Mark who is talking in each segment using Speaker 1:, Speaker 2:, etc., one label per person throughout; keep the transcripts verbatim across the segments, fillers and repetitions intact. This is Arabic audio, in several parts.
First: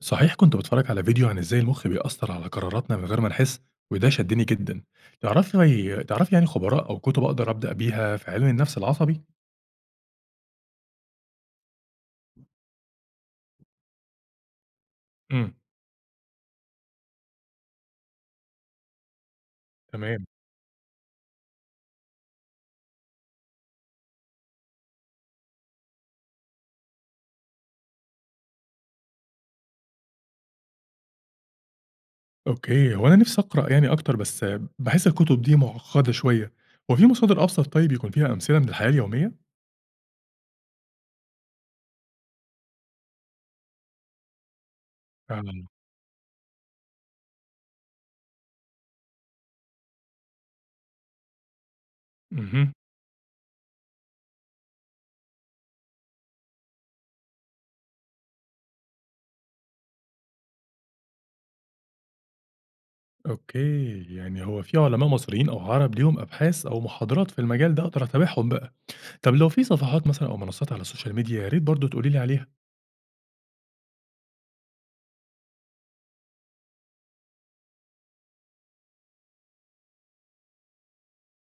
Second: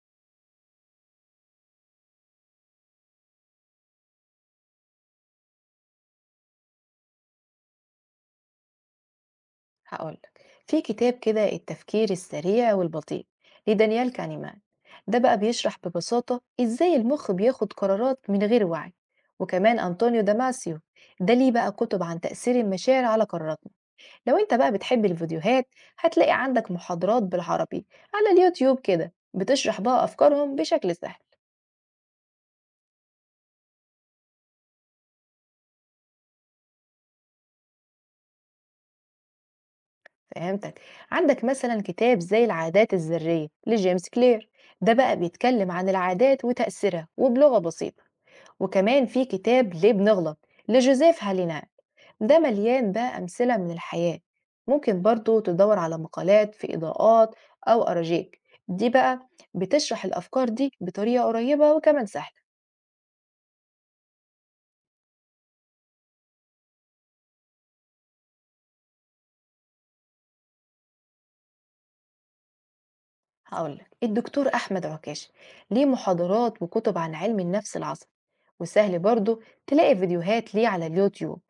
Speaker 1: صحيح. كنت بتفرج على فيديو عن ازاي المخ بيأثر على قراراتنا من غير ما نحس، وده شدني جدا. تعرفي تعرفي يعني خبراء او كتب اقدر ابدا بيها في علم النفس العصبي؟
Speaker 2: هقولك، في كتاب كده التفكير السريع والبطيء لدانيال كانيمان. ده بقى
Speaker 1: امم.
Speaker 2: بيشرح ببساطة ازاي المخ بياخد قرارات من غير وعي. وكمان أنطونيو
Speaker 1: تمام.
Speaker 2: داماسيو، ده ليه بقى كتب عن تأثير المشاعر على قراراتنا. لو انت بقى بتحب الفيديوهات، هتلاقي عندك محاضرات بالعربي على اليوتيوب كده بتشرح بقى أفكارهم بشكل سهل.
Speaker 1: اوكي، هو انا نفسي اقرا يعني اكتر، بس بحس الكتب دي معقده شويه. هو في مصادر ابسط طيب يكون فيها امثله من الحياه اليوميه؟
Speaker 2: فهمتك، عندك مثلا كتاب زي العادات الذرية لجيمس كلير، ده بقى
Speaker 1: فعلا.
Speaker 2: بيتكلم عن العادات وتأثيرها وبلغة بسيطة. وكمان في كتاب ليه بنغلط لجوزيف هالينا، ده
Speaker 1: امم.
Speaker 2: مليان بقى أمثلة من الحياة. ممكن برضو تدور على مقالات في إضاءات أو أراجيك، دي بقى بتشرح الأفكار دي بطريقة قريبة وكمان سهلة.
Speaker 1: اوكي، يعني هو في علماء مصريين او عرب ليهم ابحاث او محاضرات في المجال ده اقدر اتابعهم بقى؟ طب لو في صفحات مثلا او منصات على السوشيال ميديا، يا ريت برضه تقولي لي عليها.
Speaker 2: هقولك الدكتور أحمد عكاش ليه محاضرات وكتب عن علم النفس العصبي، وسهل برضو تلاقي فيديوهات ليه على اليوتيوب.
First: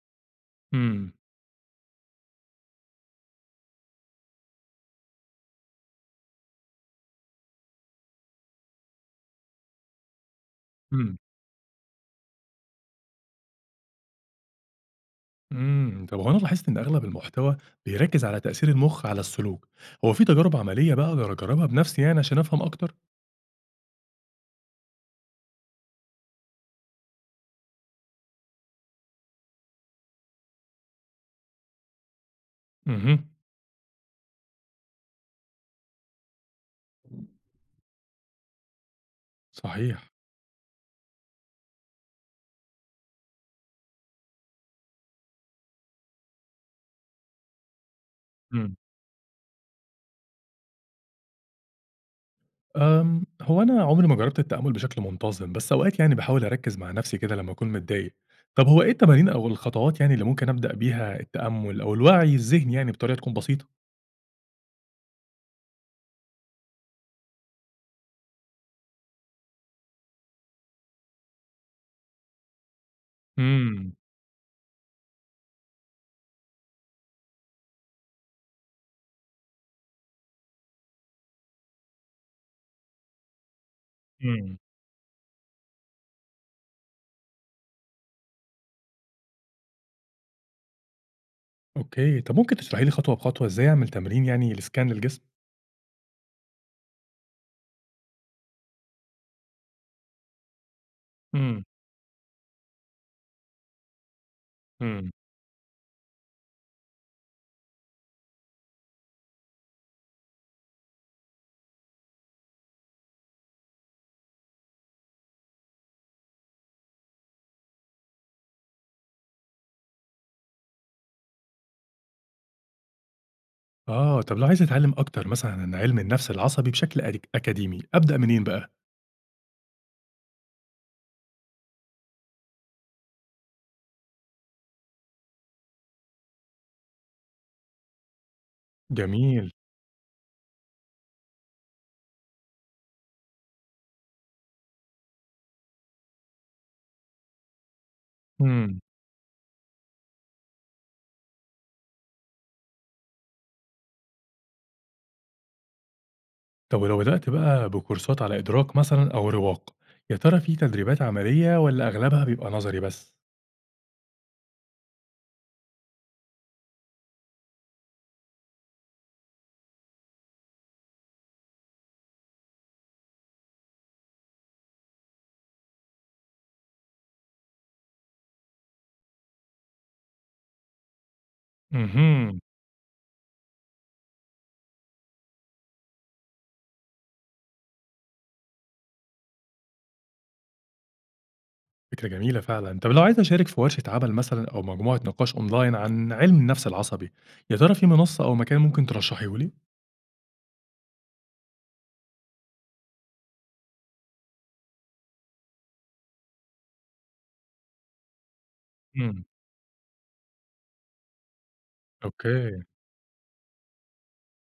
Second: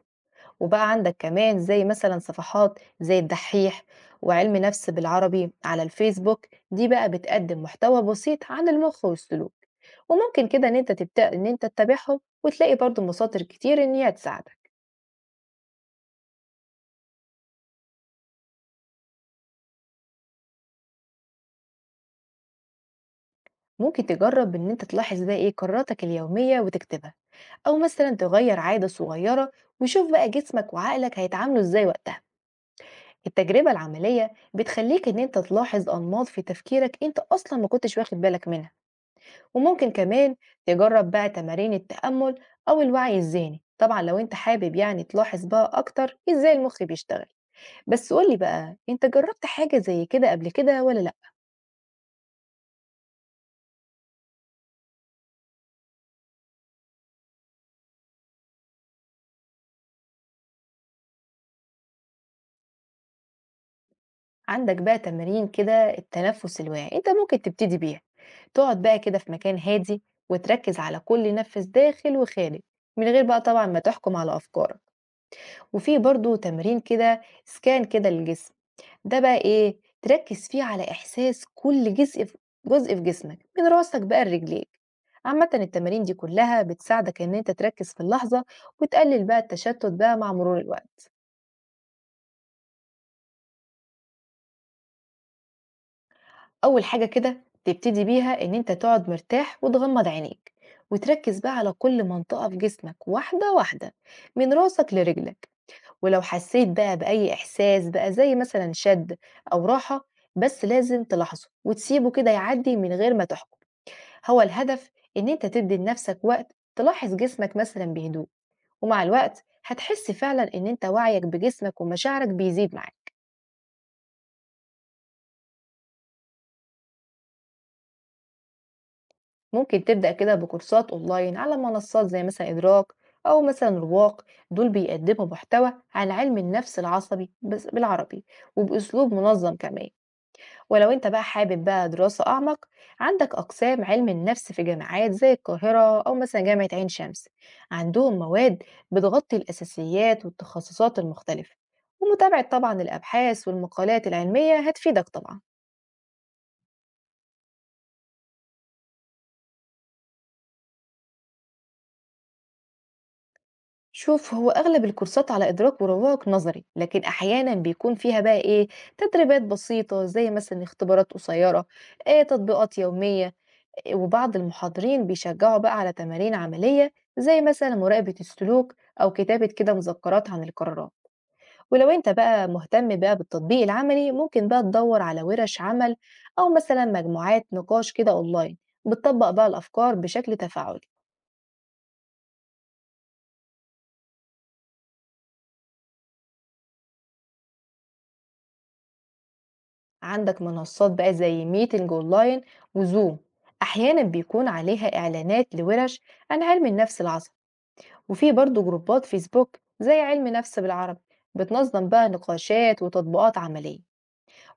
Speaker 2: وبقى
Speaker 1: امم.
Speaker 2: عندك كمان زي مثلا صفحات زي الدحيح وعلم نفس بالعربي على الفيسبوك، دي بقى بتقدم محتوى بسيط عن المخ والسلوك. وممكن كده ان انت تبدأ ان انت تتابعهم وتلاقي برضو مصادر كتير ان هي تساعدك.
Speaker 1: امم، طب هو انا لاحظت ان اغلب المحتوى بيركز على تأثير المخ على السلوك. هو في تجارب عملية بقى اقدر اجربها بنفسي يعني عشان افهم اكتر؟
Speaker 2: ممكن تجرب ان انت تلاحظ بقى ايه قراراتك اليومية وتكتبها، او مثلا تغير عادة صغيرة، وشوف بقى جسمك وعقلك هيتعاملوا ازاي وقتها.
Speaker 1: امم.
Speaker 2: التجربة العملية بتخليك ان انت تلاحظ انماط في تفكيرك انت اصلا ما كنتش واخد بالك منها. وممكن
Speaker 1: صحيح.
Speaker 2: كمان تجرب بقى تمارين التأمل أو الوعي الذهني، طبعا لو انت حابب يعني تلاحظ بقى أكتر ازاي المخ بيشتغل. بس قولي بقى
Speaker 1: امم.
Speaker 2: انت جربت حاجة زي كده قبل كده ولا لأ؟
Speaker 1: أم هو انا عمري ما جربت التأمل بشكل منتظم، بس اوقات يعني بحاول اركز مع نفسي كده لما اكون متضايق. طب هو ايه التمارين او الخطوات يعني اللي ممكن ابدأ بيها التأمل او الوعي الذهني، يعني بطريقة تكون بسيطة؟
Speaker 2: عندك بقى تمارين كده التنفس الواعي انت ممكن تبتدي بيها، تقعد بقى كده في مكان هادي وتركز على كل نفس داخل وخارج، من غير بقى طبعا ما
Speaker 1: امم.
Speaker 2: تحكم على أفكارك. وفي برضو تمرين كده سكان كده للجسم، ده بقى إيه، تركّز فيه على إحساس كل جزء ف جزء في جسمك، من راسك بقى
Speaker 1: امم.
Speaker 2: لرجليك. عامةً التمارين دي كلّها بتساعدك إن أنت تركّز في اللحظة، وتقلل بقى التشتت بقى مع مرور الوقت.
Speaker 1: اوكي، طب ممكن تشرحي لي خطوة بخطوة ازاي اعمل تمرين يعني لسكان للجسم؟
Speaker 2: أول حاجة كده تبتدي بيها إن أنت تقعد مرتاح وتغمض عينيك، وتركّز بقى على كل منطقة في جسمك واحدة، واحدة، من راسك
Speaker 1: امم.
Speaker 2: لرجلك. ولو حسيت بقى بأي إحساس بقى زي مثلًا شَد أو راحة، بس لازم تلاحظه وتسيبه كده يعدّي من غير ما تحكم. هو الهدف إن أنت تدي لنفسك وقت تلاحظ جسمك مثلا بهدوء، ومع الوقت هتحس فعلا إن أنت وعيك بجسمك ومشاعرك بيزيد معاك.
Speaker 1: آه، طب لو عايز أتعلم أكتر مثلًا عن علم النفس العصبي بشكل أك أكاديمي، أبدأ منين بقى؟
Speaker 2: ممكن تبدأ كده بكورسات أونلاين على منصات زي مثلا إدراك أو مثلا رواق، دول بيقدموا محتوى عن علم النفس العصبي بس- بالعربي وبأسلوب
Speaker 1: جميل.
Speaker 2: منظم كمان. ولو انت بقى حابب بقى دراسة أعمق، عندك أقسام علم النفس في جامعات زي القاهرة أو مثلا جامعة عين شمس، عندهم مواد
Speaker 1: إمم.
Speaker 2: بتغطي الأساسيات والتخصصات المختلفة. ومتابعة طبعا الأبحاث والمقالات العلمية هتفيدك طبعا.
Speaker 1: طب ولو بدأت بقى بكورسات على إدراك مثلًا أو رواق، يا ترى في تدريبات عملية والّا أغلبها بيبقى نظري بس؟
Speaker 2: شوف، هو أغلب الكورسات على إدراك ورواق نظري، لكن أحيانا بيكون فيها بقى إيه، تدريبات بسيطة زي مثلا اختبارات قصيرة، إيه، تطبيقات يومية. وبعض المحاضرين بيشجعوا بقى على تمارين عملية زي مثلا مراقبة السلوك أو كتابة كده مذكرات عن القرارات. ولو أنت
Speaker 1: اهم.
Speaker 2: بقى مهتم بقى بالتطبيق العملي، ممكن بقى تدور على ورش عمل أو مثلا مجموعات نقاش كده أونلاين بتطبق بقى الأفكار بشكل تفاعلي.
Speaker 1: فكرة جميلة فعلًا. طب لو عايز أشارك في ورشة عمل مثلًا أو مجموعة نقاش أونلاين عن علم النفس العصبي، يا ترى في منصة أو مكان ممكن ترشحيه لي؟
Speaker 2: عندك منصات بقى زي ميتنج أونلاين وزوم، أحيانا بيكون عليها إعلانات لورش عن علم النفس العصبي. وفي برضو جروبات
Speaker 1: إمم.
Speaker 2: فيسبوك زي علم نفس بالعربي، بتنظم بقى
Speaker 1: أوكي.
Speaker 2: نقاشات وتطبيقات عملية.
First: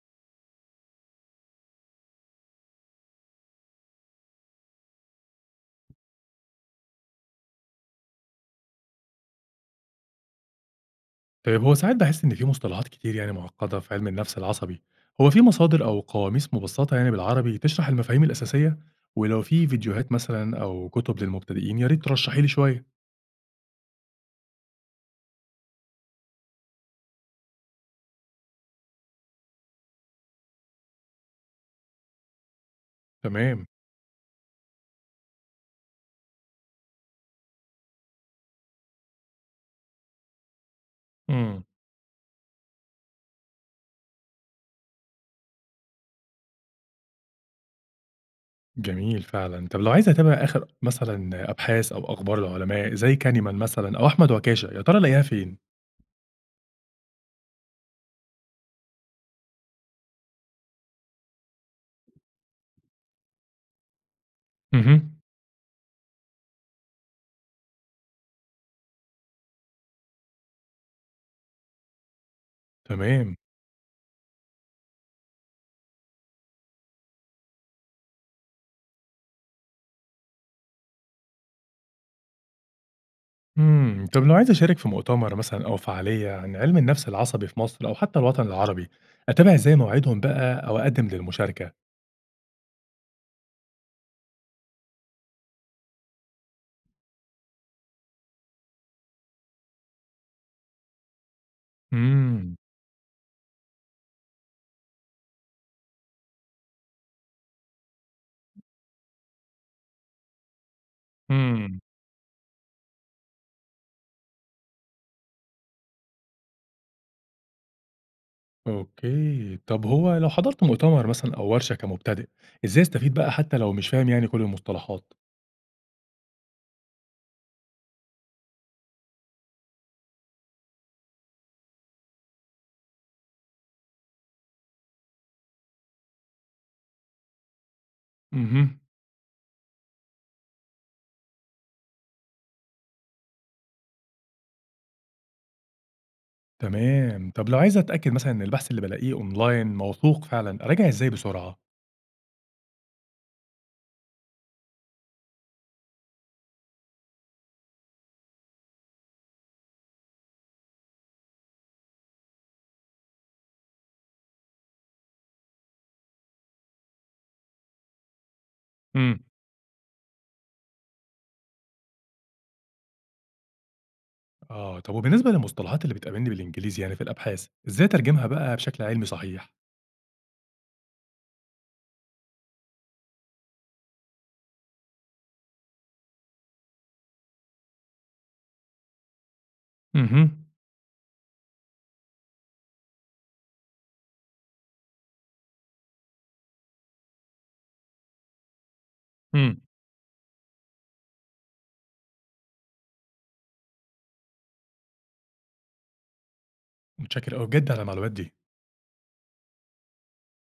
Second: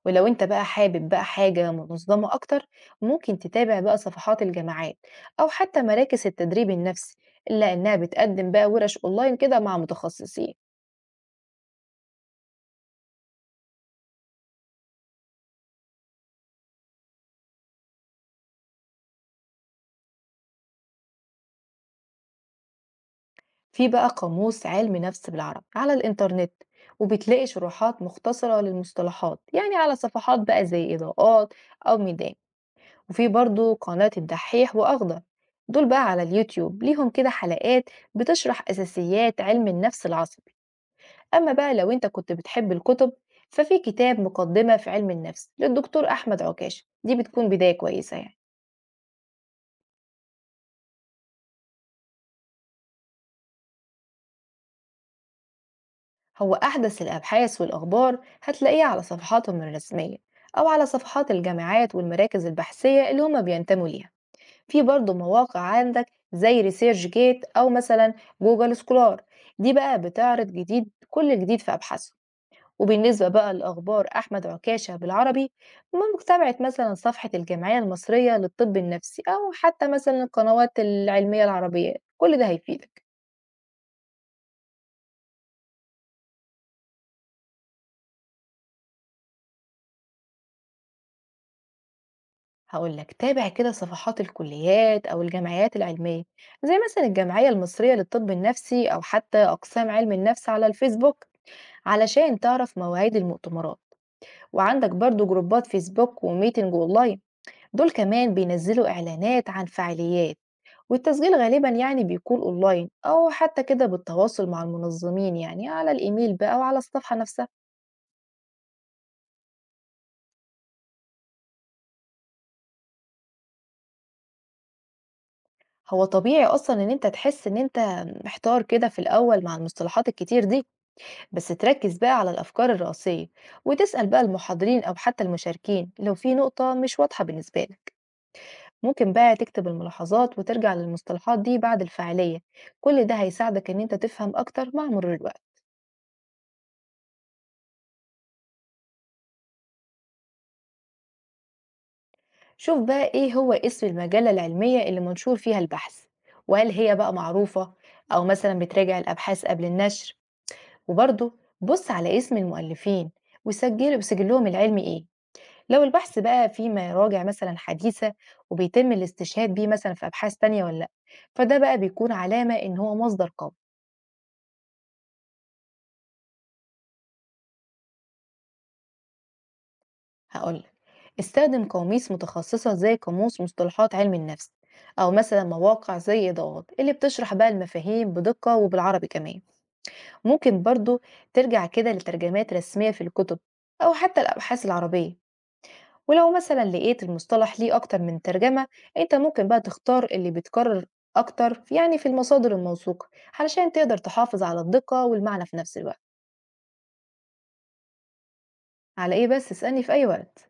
Speaker 2: ولو انت بقى حابب بقى حاجة منظمة اكتر، ممكن تتابع بقى صفحات الجامعات او حتى مراكز التدريب النفسي، الا انها بتقدم بقى ورش اونلاين كده مع متخصصين.
Speaker 1: طيب هو ساعات باحس إن في مصطلحات كتير يعني معقدة في علم النفس العصبي. هو في مصادر أو قواميس مبسطة يعني بالعربي تشرح المفاهيم الأساسية؟ ولو في فيديوهات مثلًا أو كتب للمبتدئين، يا ريت ترشحي لي شوية.
Speaker 2: في بقى قاموس علم نفس بالعربي على الانترنت، وبتلاقي شروحات مختصرة للمصطلحات يعني على صفحات بقى زي اضاءات او ميدان. وفي
Speaker 1: تمام.
Speaker 2: برضو قناة الدحيح وأخضر، دول بقى على اليوتيوب ليهم كده حلقات بتشرح أساسيات علم النفس العصبي. أما
Speaker 1: إمم.
Speaker 2: بقى لو أنت كنت بتحب الكتب، ففي كتاب مقدمة في علم النفس للدكتور أحمد عكاش، دي بتكون بداية كويسة يعني.
Speaker 1: جميل فعلًا. طب لو عايز أتابع آخر مثلًا أبحاث أو أخبار العلماء زي كانيمان مثلًا أو أحمد عكاشة، يا ترى ألاقيها فين؟
Speaker 2: هو أحدث الأبحاث والأخبار هتلاقيه على صفحاتهم الرسمية، أو على صفحات الجامعات والمراكز البحثية اللي هما بينتموا ليها. في برضه
Speaker 1: اهم.
Speaker 2: مواقع عندك زي ريسيرش جيت أو مثلا جوجل سكولار، دي بقى بتعرض جديد كل جديد في أبحاثه. وبالنسبة
Speaker 1: تمام.
Speaker 2: بقى لأخبار أحمد عكاشة بالعربي، متابعة مثلا صفحة الجمعية المصرية للطب النفسي أو حتى مثلا القنوات العلمية العربية كل ده هيفيدك.
Speaker 1: إمم، طب لو عايز أشارك في مؤتمر مثلًا أو فعالية عن علم النفس العصبي في مصر أو حتى الوطن العربي، أتابع إزاي موعدهم بقى أو أقدم للمشاركة؟
Speaker 2: هقولك، تابع كده صفحات الكليات أو الجمعيات العلمية زي مثلا الجمعية المصرية للطب النفسي أو حتى أقسام علم النفس على الفيسبوك علشان
Speaker 1: إمم.
Speaker 2: تعرف مواعيد المؤتمرات. وعندك برضو جروبات فيسبوك وميتنج اونلاين، دول كمان بينزلوا اعلانات عن فعاليات، والتسجيل غالبا
Speaker 1: إمم.
Speaker 2: يعني بيكون اونلاين او حتى كده بالتواصل مع المنظمين يعني على الايميل بقى وعلى الصفحة نفسها.
Speaker 1: أوكي. طب هو لو حضرت مؤتمر مثلًا أو ورشة كمبتدئ، إزاي أستفيد بقى حتى لو مش فاهم يعني كل المصطلحات؟
Speaker 2: هو طبيعي اصلا ان انت تحس ان انت محتار كده في الاول مع المصطلحات الكتير دي، بس تركز بقى على الافكار الرئيسية وتسأل بقى المحاضرين او حتى المشاركين لو في نقطة مش واضحة بالنسبة لك.
Speaker 1: اهم.
Speaker 2: ممكن بقى تكتب الملاحظات وترجع للمصطلحات دي بعد الفعالية، كل ده هيساعدك ان انت تفهم اكتر مع مرور الوقت.
Speaker 1: تمام. طب لو عايز أتأكد مثلًا إن البحث اللي بالاقيه أونلاين موثوق فعلًا، أراجع إزاي بسرعة؟
Speaker 2: شوف بقى ايه هو اسم المجلة العلمية اللي منشور فيها البحث، وهل هي بقى معروفة او مثلا بتراجع الابحاث قبل النشر. وبرضه بص على اسم المؤلفين وسجل وسجلهم العلمي ايه، لو البحث بقى فيه مراجع مثلا حديثة وبيتم
Speaker 1: إمم.
Speaker 2: الاستشهاد بيه مثلا في ابحاث تانية ولا لا، فده بقى بيكون علامة ان هو مصدر قوي.
Speaker 1: آه، طب وبالنسبة للمصطلحات اللي بتقابلني بالإنجليزي يعني في الأبحاث، إزاي أترجمها بقى بشكل علمي صحيح؟
Speaker 2: هقولك، استخدم قواميس متخصصة زي قاموس مصطلحات علم النفس أو مثلا مواقع زي ضغط اللي بتشرح بقى المفاهيم بدقة وبالعربي كمان.
Speaker 1: اهم.
Speaker 2: ممكن برضو ترجع كده لترجمات رسمية في الكتب أو حتى الأبحاث العربية. ولو مثلا لقيت المصطلح ليه أكتر من ترجمة، أنت ممكن
Speaker 1: إمم.
Speaker 2: بقى تختار اللي بيتكرر أكتر يعني في المصادر الموثوقة، علشان تقدر تحافظ على الدقة والمعنى في نفس الوقت.
Speaker 1: متشكر أوي بجد على المعلومات دي.
Speaker 2: على إيه بس، اسألني في أي وقت.